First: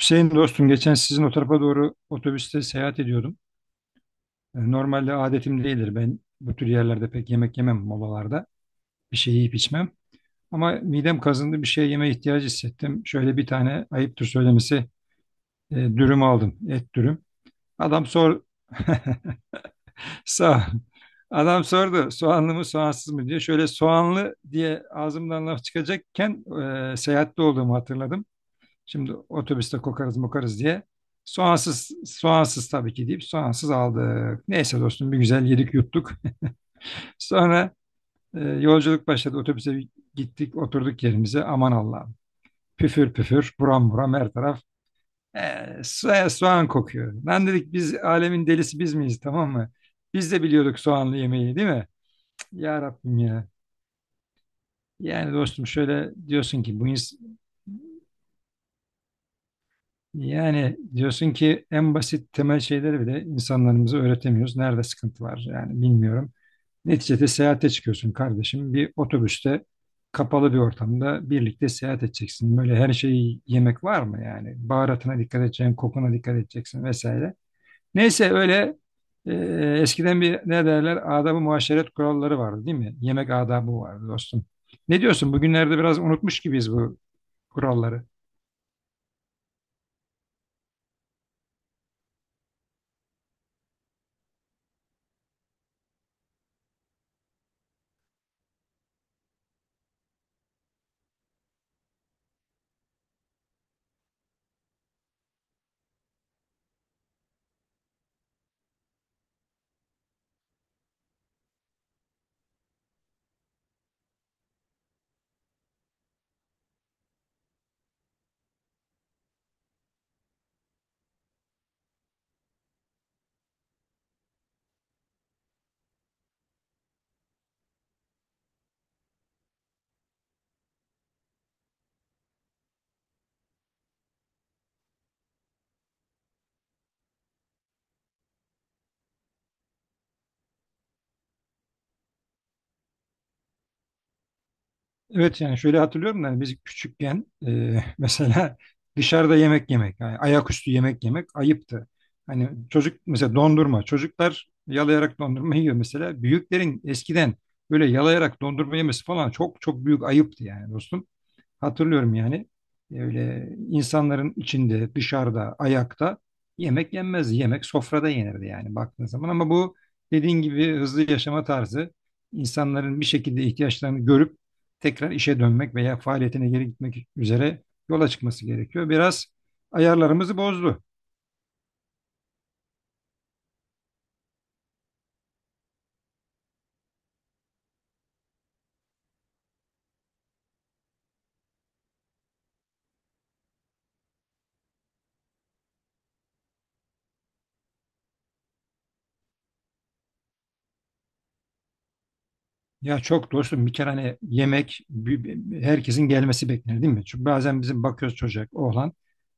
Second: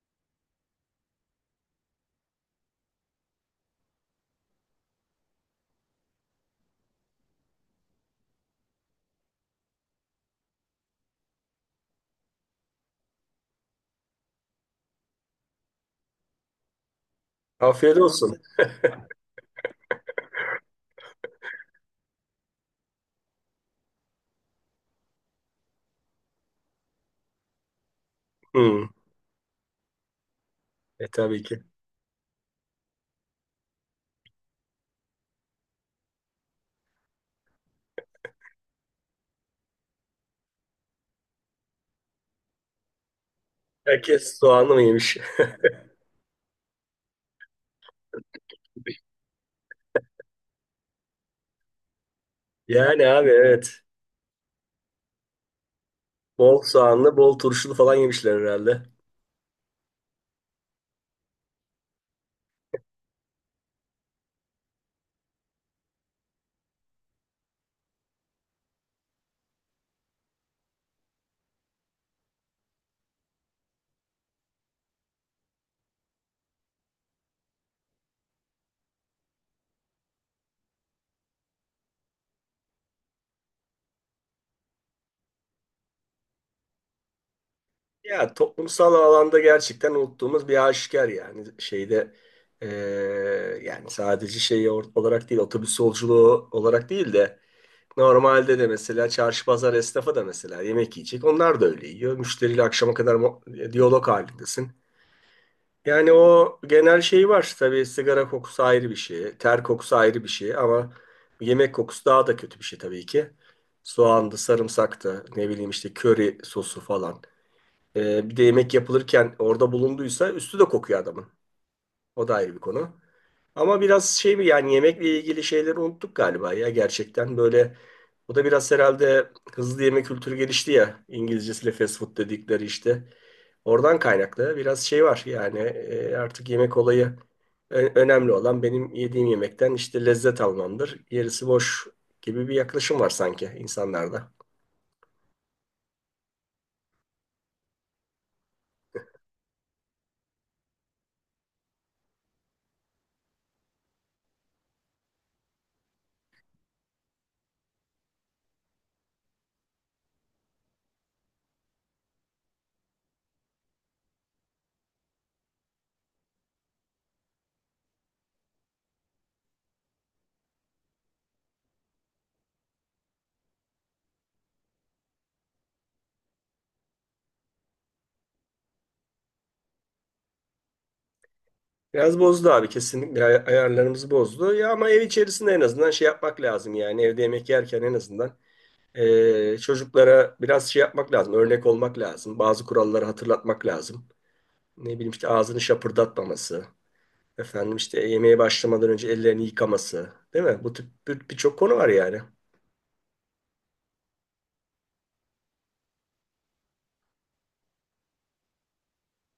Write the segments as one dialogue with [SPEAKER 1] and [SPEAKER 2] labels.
[SPEAKER 1] Hüseyin dostum geçen sizin o tarafa doğru otobüste seyahat ediyordum. Normalde adetim değildir. Ben bu tür yerlerde pek yemek yemem molalarda. Bir şey yiyip içmem. Ama midem kazındı bir şey yeme ihtiyacı hissettim. Şöyle bir tane ayıptır söylemesi dürüm aldım. Et dürüm.
[SPEAKER 2] Afiyet
[SPEAKER 1] Adam
[SPEAKER 2] olsun.
[SPEAKER 1] sor sağ Adam sordu soğanlı mı soğansız mı diye. Şöyle soğanlı diye ağzımdan laf çıkacakken seyahatte olduğumu hatırladım.
[SPEAKER 2] Hmm.
[SPEAKER 1] Şimdi otobüste kokarız mokarız diye.
[SPEAKER 2] E tabii ki.
[SPEAKER 1] Soğansız, soğansız tabii ki deyip soğansız aldık. Neyse dostum bir güzel yedik yuttuk. Sonra yolculuk başladı. Otobüse bir gittik oturduk yerimize. Aman Allah'ım. Püfür püfür buram buram her
[SPEAKER 2] Herkes
[SPEAKER 1] taraf.
[SPEAKER 2] soğanlı mı yemiş?
[SPEAKER 1] E, soğan kokuyor. Lan dedik biz alemin delisi biz miyiz, tamam mı? Biz de biliyorduk soğanlı yemeği, değil mi? Cık, ya
[SPEAKER 2] Yani
[SPEAKER 1] Rabbim
[SPEAKER 2] abi,
[SPEAKER 1] ya.
[SPEAKER 2] evet.
[SPEAKER 1] Yani dostum şöyle
[SPEAKER 2] Bol
[SPEAKER 1] diyorsun ki bu,
[SPEAKER 2] soğanlı, bol turşulu falan yemişler herhalde.
[SPEAKER 1] yani diyorsun ki en basit temel şeyleri bile insanlarımıza öğretemiyoruz. Nerede sıkıntı var yani, bilmiyorum. Neticede seyahate çıkıyorsun kardeşim. Bir otobüste kapalı bir ortamda birlikte seyahat edeceksin. Böyle her şeyi yemek var mı yani? Baharatına dikkat edeceksin, kokuna dikkat edeceksin vesaire. Neyse öyle e, eskiden bir ne derler adab-ı muaşeret kuralları vardı, değil mi? Yemek adabı vardı dostum. Ne diyorsun? Bugünlerde biraz unutmuş gibiyiz bu kuralları.
[SPEAKER 2] Ya toplumsal alanda gerçekten unuttuğumuz bir aşikar yani. Şeyde eee, yani sadece şey olarak değil, otobüs yolculuğu olarak değil de normalde de mesela çarşı pazar esnafı da mesela yemek yiyecek. Onlar da öyle yiyor. Müşteriyle akşama kadar diyalog halindesin. Yani o genel şey var. Tabii sigara kokusu ayrı bir şey. Ter kokusu ayrı bir şey ama yemek kokusu daha da kötü bir şey tabii ki. Soğandı, sarımsaktı, ne bileyim işte köri sosu falan. Bir de yemek yapılırken orada bulunduysa üstü de kokuyor adamın. O da ayrı bir konu. Ama biraz şey bir yani yemekle ilgili şeyleri unuttuk galiba ya, gerçekten böyle o da biraz herhalde hızlı yeme kültürü gelişti ya, İngilizcesiyle fast food dedikleri işte. Oradan kaynaklı biraz şey var yani, artık yemek olayı önemli olan benim yediğim yemekten işte lezzet almamdır. Gerisi boş gibi bir yaklaşım var sanki insanlarda.
[SPEAKER 1] Evet, yani şöyle hatırlıyorum da hani biz küçükken mesela dışarıda yemek yemek, yani ayaküstü yemek yemek ayıptı. Hani çocuk mesela dondurma, çocuklar yalayarak dondurma yiyor mesela. Büyüklerin eskiden böyle yalayarak dondurma yemesi falan çok çok büyük ayıptı yani dostum. Hatırlıyorum yani. Öyle insanların içinde, dışarıda, ayakta yemek yenmez. Yemek sofrada yenirdi yani baktığın zaman. Ama bu dediğin gibi hızlı yaşama tarzı insanların bir şekilde ihtiyaçlarını görüp tekrar işe dönmek veya faaliyetine geri gitmek üzere yola çıkması gerekiyor. Biraz ayarlarımızı bozdu.
[SPEAKER 2] Biraz bozdu abi, kesinlikle ayarlarımızı bozdu. Ya ama ev içerisinde en azından şey yapmak lazım, yani evde yemek yerken en azından çocuklara biraz şey yapmak lazım, örnek olmak lazım. Bazı kuralları hatırlatmak lazım. Ne bileyim işte ağzını şapırdatmaması, efendim işte yemeğe başlamadan önce ellerini yıkaması, değil mi? Bu tip birçok konu var yani.
[SPEAKER 1] Ya çok dostum, bir kere hani yemek herkesin gelmesi beklenir değil mi? Çünkü bazen bizim bakıyoruz çocuk oğlan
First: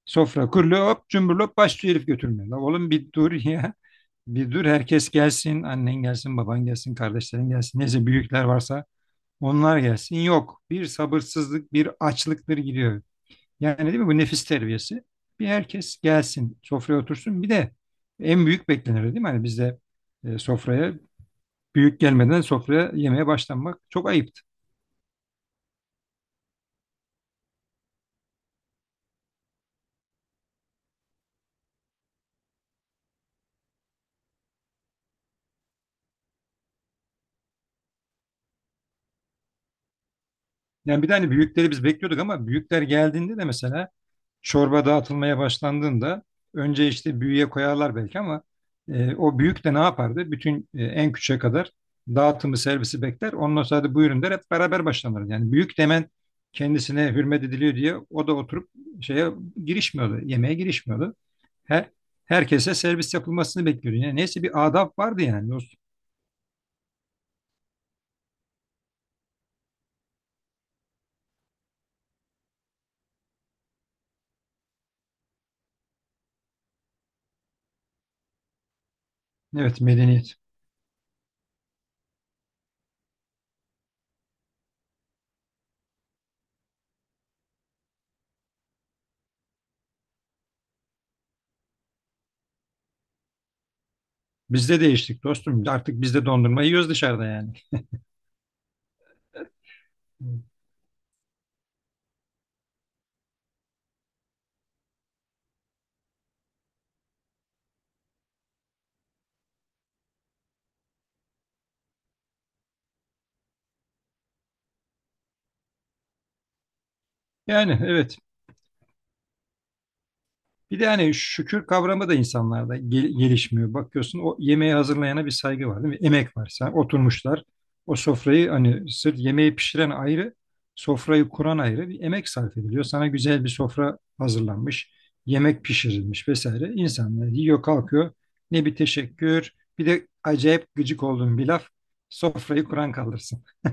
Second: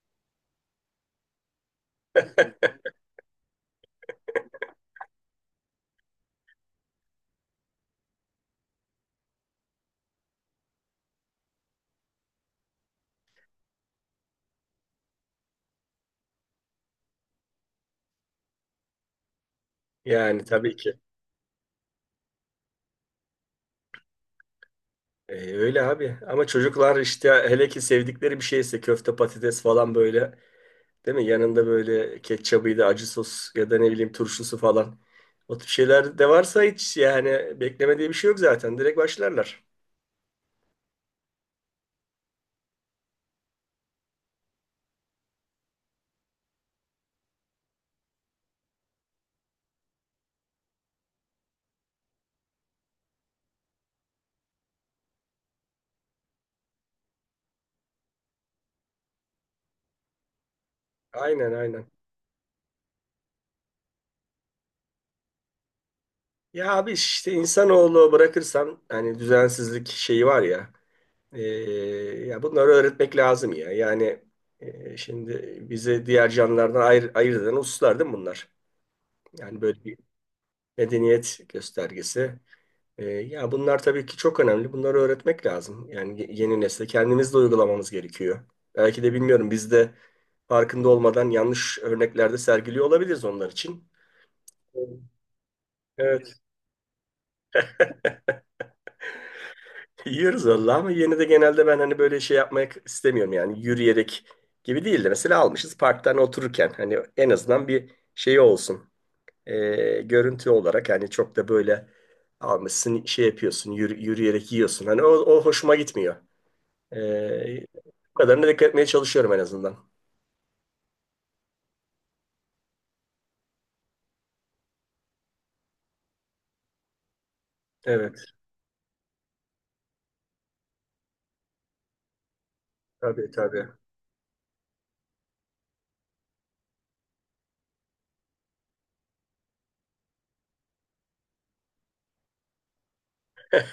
[SPEAKER 1] sofra kuruluyor hop cumburlop başlıyor herif götürmeye. La oğlum bir dur ya, bir dur, herkes gelsin, annen gelsin, baban gelsin, kardeşlerin gelsin, neyse büyükler varsa onlar gelsin. Yok bir sabırsızlık bir açlıktır gidiyor. Yani değil mi bu nefis terbiyesi, bir herkes gelsin sofraya otursun, bir de en büyük beklenir değil mi? Hani bizde
[SPEAKER 2] Yani tabii
[SPEAKER 1] sofraya
[SPEAKER 2] ki.
[SPEAKER 1] büyük gelmeden sofraya yemeye başlanmak çok ayıp.
[SPEAKER 2] Öyle abi. Ama çocuklar işte hele ki sevdikleri bir şeyse köfte patates falan böyle, değil mi? Yanında böyle ketçabıydı, acı sos ya da ne bileyim turşusu falan. O tip şeyler de varsa hiç yani bekleme diye bir şey yok zaten. Direkt başlarlar.
[SPEAKER 1] Yani bir de hani büyükleri biz bekliyorduk ama büyükler geldiğinde de mesela çorba dağıtılmaya başlandığında önce işte büyüğe koyarlar belki ama o büyük de ne yapardı? Bütün en küçüğe kadar dağıtımı servisi bekler. Ondan sonra da buyurun der, hep beraber başlanır. Yani büyük demen kendisine hürmet ediliyor diye o da oturup şeye girişmiyordu. Yemeğe girişmiyordu.
[SPEAKER 2] Aynen, aynen.
[SPEAKER 1] Her, herkese servis yapılmasını bekliyordu. Yani neyse bir adab vardı yani dostum.
[SPEAKER 2] Ya abi işte insanoğlu bırakırsan hani düzensizlik şeyi var ya, e, ya bunları öğretmek lazım ya. Yani şimdi bizi diğer canlılardan ayırt eden hususlar değil mi bunlar? Yani
[SPEAKER 1] Evet,
[SPEAKER 2] böyle bir
[SPEAKER 1] medeniyet.
[SPEAKER 2] medeniyet göstergesi. E, ya bunlar tabii ki çok önemli. Bunları öğretmek lazım. Yani yeni nesle kendimiz de uygulamamız gerekiyor. Belki de bilmiyorum biz de farkında olmadan yanlış örneklerde sergiliyor olabiliriz onlar için.
[SPEAKER 1] Bizde değiştik dostum. Artık biz de
[SPEAKER 2] Evet.
[SPEAKER 1] dondurma yiyoruz dışarıda yani.
[SPEAKER 2] Yiyoruz valla ama yine de genelde ben hani böyle şey yapmak istemiyorum, yani yürüyerek gibi değil de mesela almışız parktan otururken hani en azından bir şey olsun. Görüntü olarak hani çok da böyle almışsın şey yapıyorsun yürüyerek yiyorsun, hani o, o hoşuma gitmiyor. Ee,
[SPEAKER 1] Yani
[SPEAKER 2] bu
[SPEAKER 1] evet.
[SPEAKER 2] kadarına dikkat etmeye çalışıyorum en azından.
[SPEAKER 1] Bir de hani şükür kavramı da insanlarda gelişmiyor. Bakıyorsun o yemeği hazırlayana bir saygı var değil mi? Emek var. Sen oturmuşlar. O
[SPEAKER 2] Evet,
[SPEAKER 1] sofrayı hani sırf yemeği pişiren ayrı, sofrayı kuran ayrı bir emek sarf ediliyor. Sana
[SPEAKER 2] tabii
[SPEAKER 1] güzel bir
[SPEAKER 2] tabii.
[SPEAKER 1] sofra hazırlanmış, yemek pişirilmiş vesaire. İnsanlar yiyor, kalkıyor. Ne bir teşekkür, bir de acayip gıcık olduğum bir laf. Sofrayı kuran kaldırsın.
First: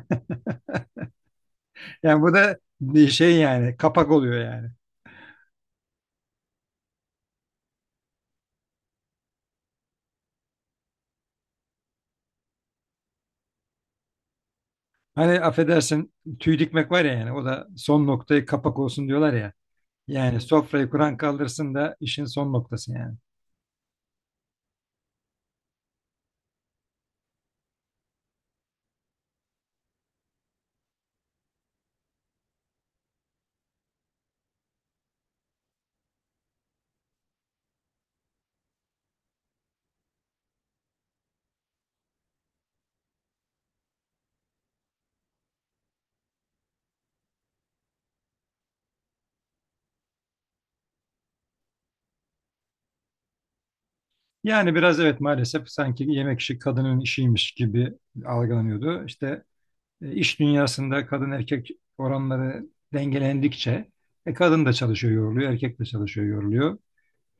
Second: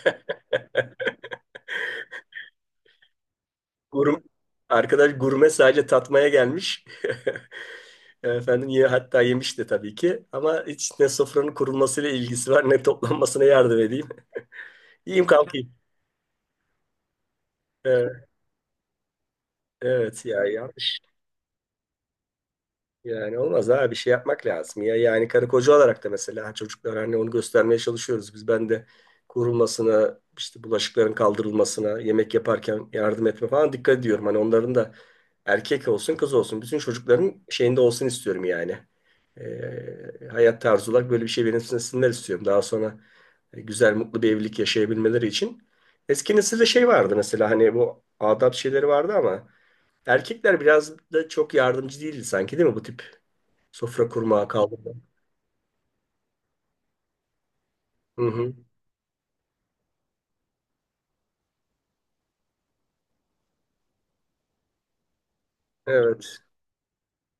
[SPEAKER 1] Yani bu da bir şey yani, kapak
[SPEAKER 2] Gurme,
[SPEAKER 1] oluyor yani.
[SPEAKER 2] arkadaş gurme sadece tatmaya gelmiş. Efendim ye, hatta yemişti tabii ki. Ama hiç ne sofranın kurulmasıyla ilgisi var ne toplanmasına yardım edeyim. Yiyeyim
[SPEAKER 1] Hani
[SPEAKER 2] kalkayım.
[SPEAKER 1] affedersin tüy dikmek var ya, yani o da son
[SPEAKER 2] Evet,
[SPEAKER 1] noktayı kapak olsun diyorlar ya.
[SPEAKER 2] evet
[SPEAKER 1] Yani
[SPEAKER 2] ya,
[SPEAKER 1] sofrayı
[SPEAKER 2] yanlış.
[SPEAKER 1] kuran kaldırsın da, işin son noktası yani.
[SPEAKER 2] Yani olmaz abi, bir şey yapmak lazım. Ya yani karı koca olarak da mesela çocuklara hani onu göstermeye çalışıyoruz. Ben de kurulmasına, işte bulaşıkların kaldırılmasına, yemek yaparken yardım etme falan dikkat ediyorum. Hani onların da erkek olsun kız olsun bütün çocukların şeyinde olsun istiyorum yani. Hayat tarzı olarak böyle bir şey benimsinler istiyorum. Daha sonra güzel mutlu bir evlilik yaşayabilmeleri için. Eski nesilde şey vardı mesela, hani bu adab şeyleri vardı ama erkekler biraz da çok yardımcı değildi sanki, değil mi? Bu tip sofra kurmağa,
[SPEAKER 1] Yani
[SPEAKER 2] kaldırma.
[SPEAKER 1] biraz evet, maalesef sanki yemek işi kadının işiymiş gibi
[SPEAKER 2] Hı hı.
[SPEAKER 1] algılanıyordu. İşte iş dünyasında kadın erkek oranları dengelendikçe kadın da çalışıyor yoruluyor, erkek de çalışıyor
[SPEAKER 2] Evet,
[SPEAKER 1] yoruluyor.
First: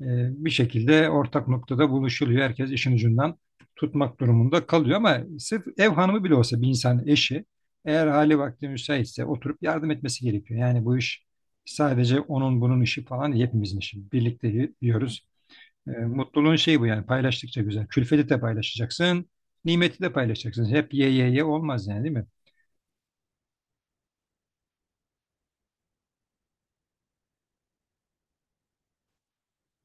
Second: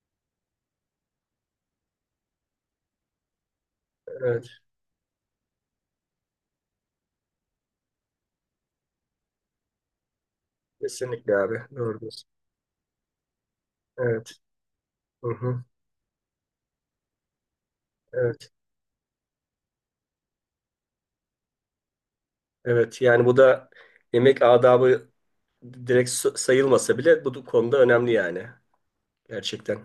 [SPEAKER 1] E, bir şekilde ortak noktada buluşuluyor. Herkes işin ucundan tutmak
[SPEAKER 2] evet.
[SPEAKER 1] durumunda kalıyor ama sırf ev hanımı bile olsa bir insan eşi eğer hali vakti müsaitse oturup yardım etmesi gerekiyor. Yani bu iş
[SPEAKER 2] Kesinlikle abi. Doğru
[SPEAKER 1] sadece
[SPEAKER 2] diyorsun.
[SPEAKER 1] onun bunun işi falan değil, hepimizin işi.
[SPEAKER 2] Evet.
[SPEAKER 1] Birlikte yiyoruz.
[SPEAKER 2] Hı hı.
[SPEAKER 1] Mutluluğun şeyi bu yani, paylaştıkça güzel. Külfeti de
[SPEAKER 2] Evet.
[SPEAKER 1] paylaşacaksın, nimeti de paylaşacaksın. Hep ye ye ye olmaz yani değil mi?
[SPEAKER 2] Evet. Yani bu da yemek adabı direkt sayılmasa bile bu konuda önemli yani. Gerçekten.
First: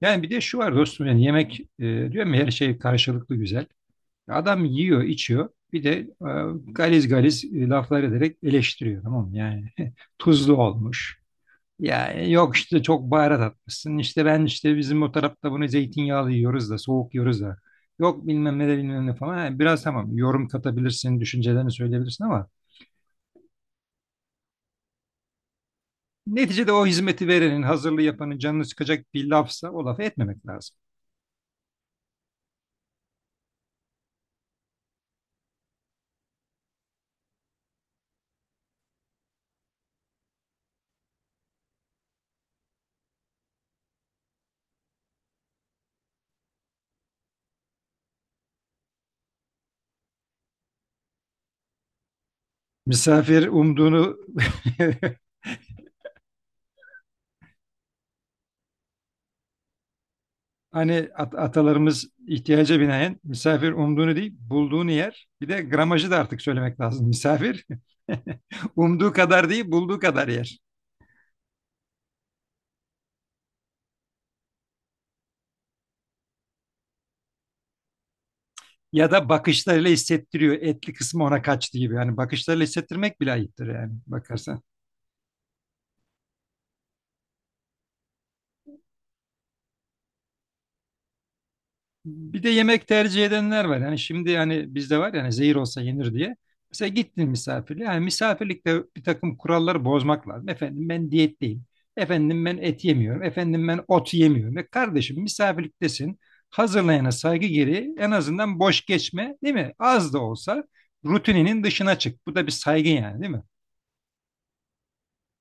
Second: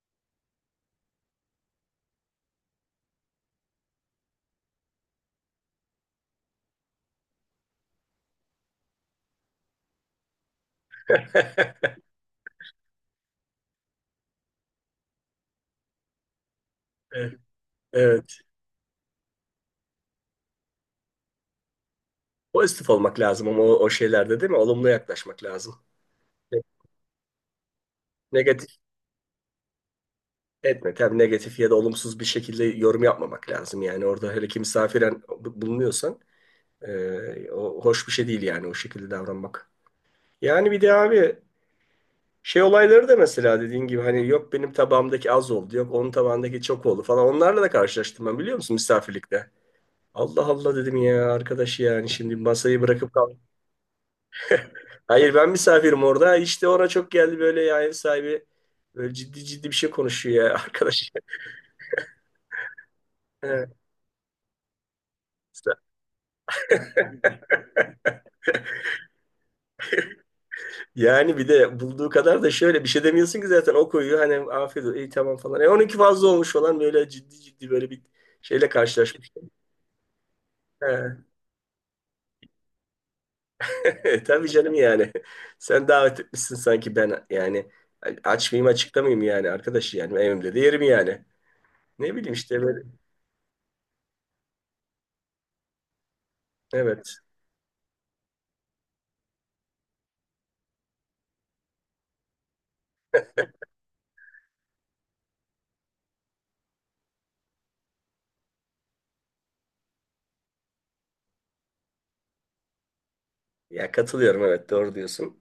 [SPEAKER 1] Yani bir de şu var dostum, yani yemek diyorum ya her şey karşılıklı güzel. Adam yiyor, içiyor. Bir de galiz galiz laflar ederek eleştiriyor tamam mı? Yani tuzlu olmuş. Ya yok işte çok baharat atmışsın. İşte ben işte bizim o tarafta bunu zeytinyağlı yiyoruz da soğuk
[SPEAKER 2] Evet.
[SPEAKER 1] yiyoruz da. Yok
[SPEAKER 2] Evet.
[SPEAKER 1] bilmem ne de bilmem ne falan. Ha, biraz tamam yorum katabilirsin, düşüncelerini söyleyebilirsin ama
[SPEAKER 2] Pozitif olmak lazım ama o, o şeylerde değil mi? Olumlu yaklaşmak lazım. Ne-
[SPEAKER 1] neticede o hizmeti verenin, hazırlığı yapanın canını
[SPEAKER 2] Negatif
[SPEAKER 1] sıkacak bir lafsa o lafı etmemek lazım.
[SPEAKER 2] etme. Tabii negatif ya da olumsuz bir şekilde yorum yapmamak lazım. Yani orada hele ki misafiren bulunuyorsan o hoş bir şey değil yani o şekilde davranmak. Yani bir de abi şey olayları da mesela dediğin gibi hani yok benim tabağımdaki az oldu, yok onun tabağındaki çok oldu falan. Onlarla da karşılaştım ben, biliyor musun, misafirlikte. Allah Allah dedim ya arkadaş, yani şimdi masayı bırakıp kal.
[SPEAKER 1] Misafir umduğunu
[SPEAKER 2] Hayır, ben misafirim orada. İşte ona çok geldi böyle ya, ev sahibi böyle ciddi ciddi bir şey konuşuyor ya,
[SPEAKER 1] Hani
[SPEAKER 2] arkadaş.
[SPEAKER 1] atalarımız ihtiyaca binaen
[SPEAKER 2] Evet.
[SPEAKER 1] misafir umduğunu değil bulduğunu yer. Bir de gramajı da artık söylemek lazım. Misafir umduğu kadar değil bulduğu kadar yer.
[SPEAKER 2] Yani bir de bulduğu kadar da şöyle bir şey demiyorsun ki zaten, o koyuyor hani afiyet olsun iyi tamam falan. 12 fazla olmuş falan, böyle ciddi ciddi böyle bir şeyle
[SPEAKER 1] Ya da
[SPEAKER 2] karşılaşmış.
[SPEAKER 1] bakışlarıyla hissettiriyor. Etli kısmı ona kaçtı gibi. Yani bakışlarıyla hissettirmek bile ayıptır yani
[SPEAKER 2] Tabii
[SPEAKER 1] bakarsan.
[SPEAKER 2] canım yani. Sen davet etmişsin sanki ben yani, aç mıyım açıkta mıyım yani arkadaş, yani evimde de yerim yani. Ne bileyim
[SPEAKER 1] Bir de
[SPEAKER 2] işte, böyle.
[SPEAKER 1] yemek tercih edenler var. Yani şimdi yani bizde var yani, zehir olsa yenir diye. Mesela
[SPEAKER 2] Evet.
[SPEAKER 1] gittin misafirliğe. Yani misafirlikte bir takım kuralları bozmak lazım. Efendim ben diyetteyim. Efendim ben et yemiyorum. Efendim ben ot yemiyorum. Ve kardeşim misafirliktesin. Hazırlayana saygı gereği en azından boş geçme değil mi? Az da olsa rutininin dışına çık. Bu da bir saygı yani değil mi?
[SPEAKER 2] Ya katılıyorum, evet doğru diyorsun.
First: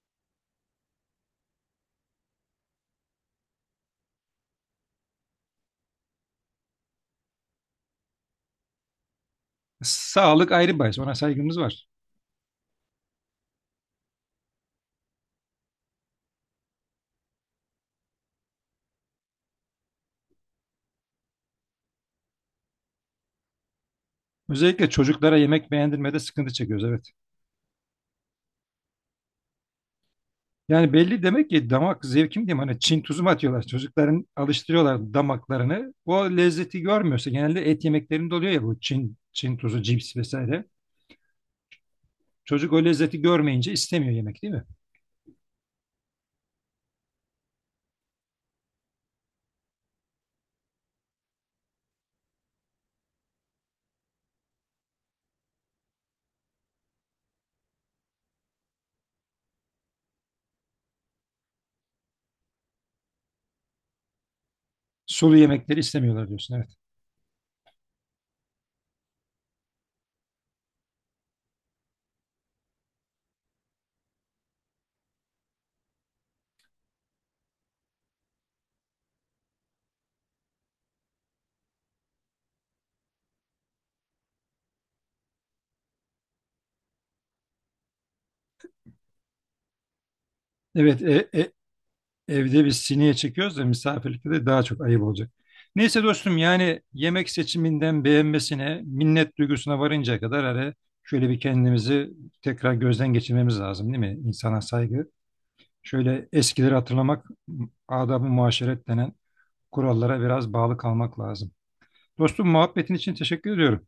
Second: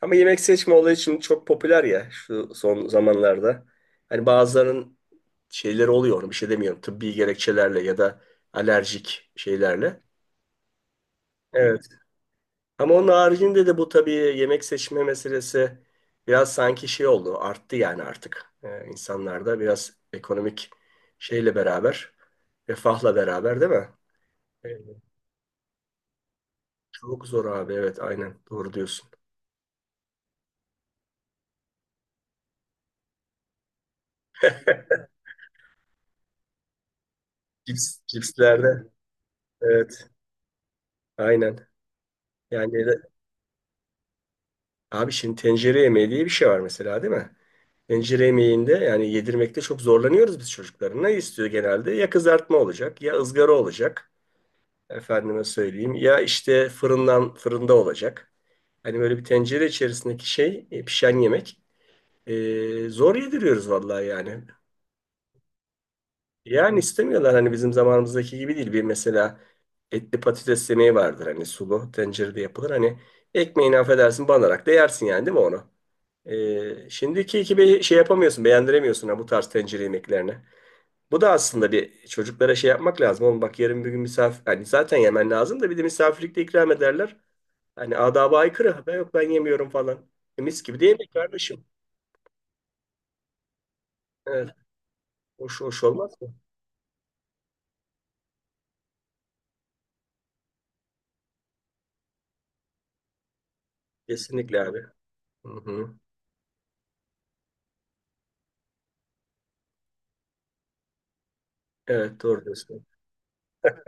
[SPEAKER 2] Ama yemek seçme olayı şimdi çok popüler ya şu son zamanlarda. Hani bazılarının şeyleri oluyor, onu bir şey demiyorum. Tıbbi gerekçelerle ya da alerjik şeylerle.
[SPEAKER 1] Sağlık ayrı bahis. Ona saygımız
[SPEAKER 2] Evet.
[SPEAKER 1] var.
[SPEAKER 2] Ama onun haricinde de bu tabii yemek seçme meselesi biraz sanki şey oldu. Arttı yani artık. İnsanlarda biraz ekonomik şeyle beraber, refahla beraber, değil mi?
[SPEAKER 1] Özellikle
[SPEAKER 2] Evet,
[SPEAKER 1] çocuklara yemek beğendirmede sıkıntı çekiyoruz. Evet.
[SPEAKER 2] çok zor abi. Evet aynen. Doğru diyorsun.
[SPEAKER 1] Yani belli demek ki damak zevki mi diyeyim, hani Çin tuzu mu atıyorlar çocukların, alıştırıyorlar damaklarını, o lezzeti görmüyorsa genelde et
[SPEAKER 2] Cips,
[SPEAKER 1] yemeklerinde oluyor ya, bu
[SPEAKER 2] cipslerde.
[SPEAKER 1] Çin tuzu,
[SPEAKER 2] Evet.
[SPEAKER 1] cips vesaire
[SPEAKER 2] Aynen. Yani
[SPEAKER 1] çocuk o
[SPEAKER 2] de-
[SPEAKER 1] lezzeti görmeyince istemiyor yemek değil mi?
[SPEAKER 2] Abi şimdi tencere yemeği diye bir şey var mesela, değil mi? Tencere yemeğinde yani yedirmekte çok zorlanıyoruz biz çocukların. Ne istiyor genelde? Ya kızartma olacak ya ızgara olacak. Efendime söyleyeyim. Ya işte fırında olacak. Hani böyle bir tencere içerisindeki şey, pişen yemek. E, zor yediriyoruz vallahi yani.
[SPEAKER 1] Sulu yemekleri istemiyorlar diyorsun, evet.
[SPEAKER 2] Yani istemiyorlar, hani bizim zamanımızdaki gibi değil. Bir mesela etli patates yemeği vardır, hani sulu tencerede yapılır. Hani ekmeğini affedersin banarak da yersin yani, değil mi onu? E, şimdiki gibi şey yapamıyorsun beğendiremiyorsun ha bu tarz tencere yemeklerini. Bu da aslında bir çocuklara şey yapmak lazım. Oğlum bak yarın bir gün misafir... Hani zaten yemen lazım da bir de misafirlikte ikram ederler. Hani adaba aykırı. Ha, ben yok ben yemiyorum falan. E, mis gibi de
[SPEAKER 1] Evet
[SPEAKER 2] yemek
[SPEAKER 1] e, e,
[SPEAKER 2] kardeşim.
[SPEAKER 1] Evde biz sineye çekiyoruz da misafirlikte de
[SPEAKER 2] Evet.
[SPEAKER 1] daha çok ayıp olacak.
[SPEAKER 2] Hoş, hoş
[SPEAKER 1] Neyse
[SPEAKER 2] olmaz mı?
[SPEAKER 1] dostum yani yemek seçiminden beğenmesine, minnet duygusuna varıncaya kadar hele şöyle bir kendimizi tekrar gözden geçirmemiz lazım değil mi?
[SPEAKER 2] Kesinlikle
[SPEAKER 1] İnsana
[SPEAKER 2] abi.
[SPEAKER 1] saygı.
[SPEAKER 2] Hı hı.
[SPEAKER 1] Şöyle eskileri hatırlamak, adab-ı muaşeret denen kurallara biraz bağlı kalmak lazım.
[SPEAKER 2] Evet doğru
[SPEAKER 1] Dostum
[SPEAKER 2] diyorsun.
[SPEAKER 1] muhabbetin için teşekkür ediyorum.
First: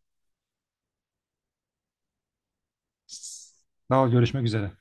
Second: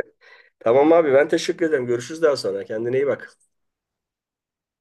[SPEAKER 2] Tamam abi, ben teşekkür ederim. Görüşürüz daha sonra. Kendine iyi bak.
[SPEAKER 1] Daha görüşmek üzere.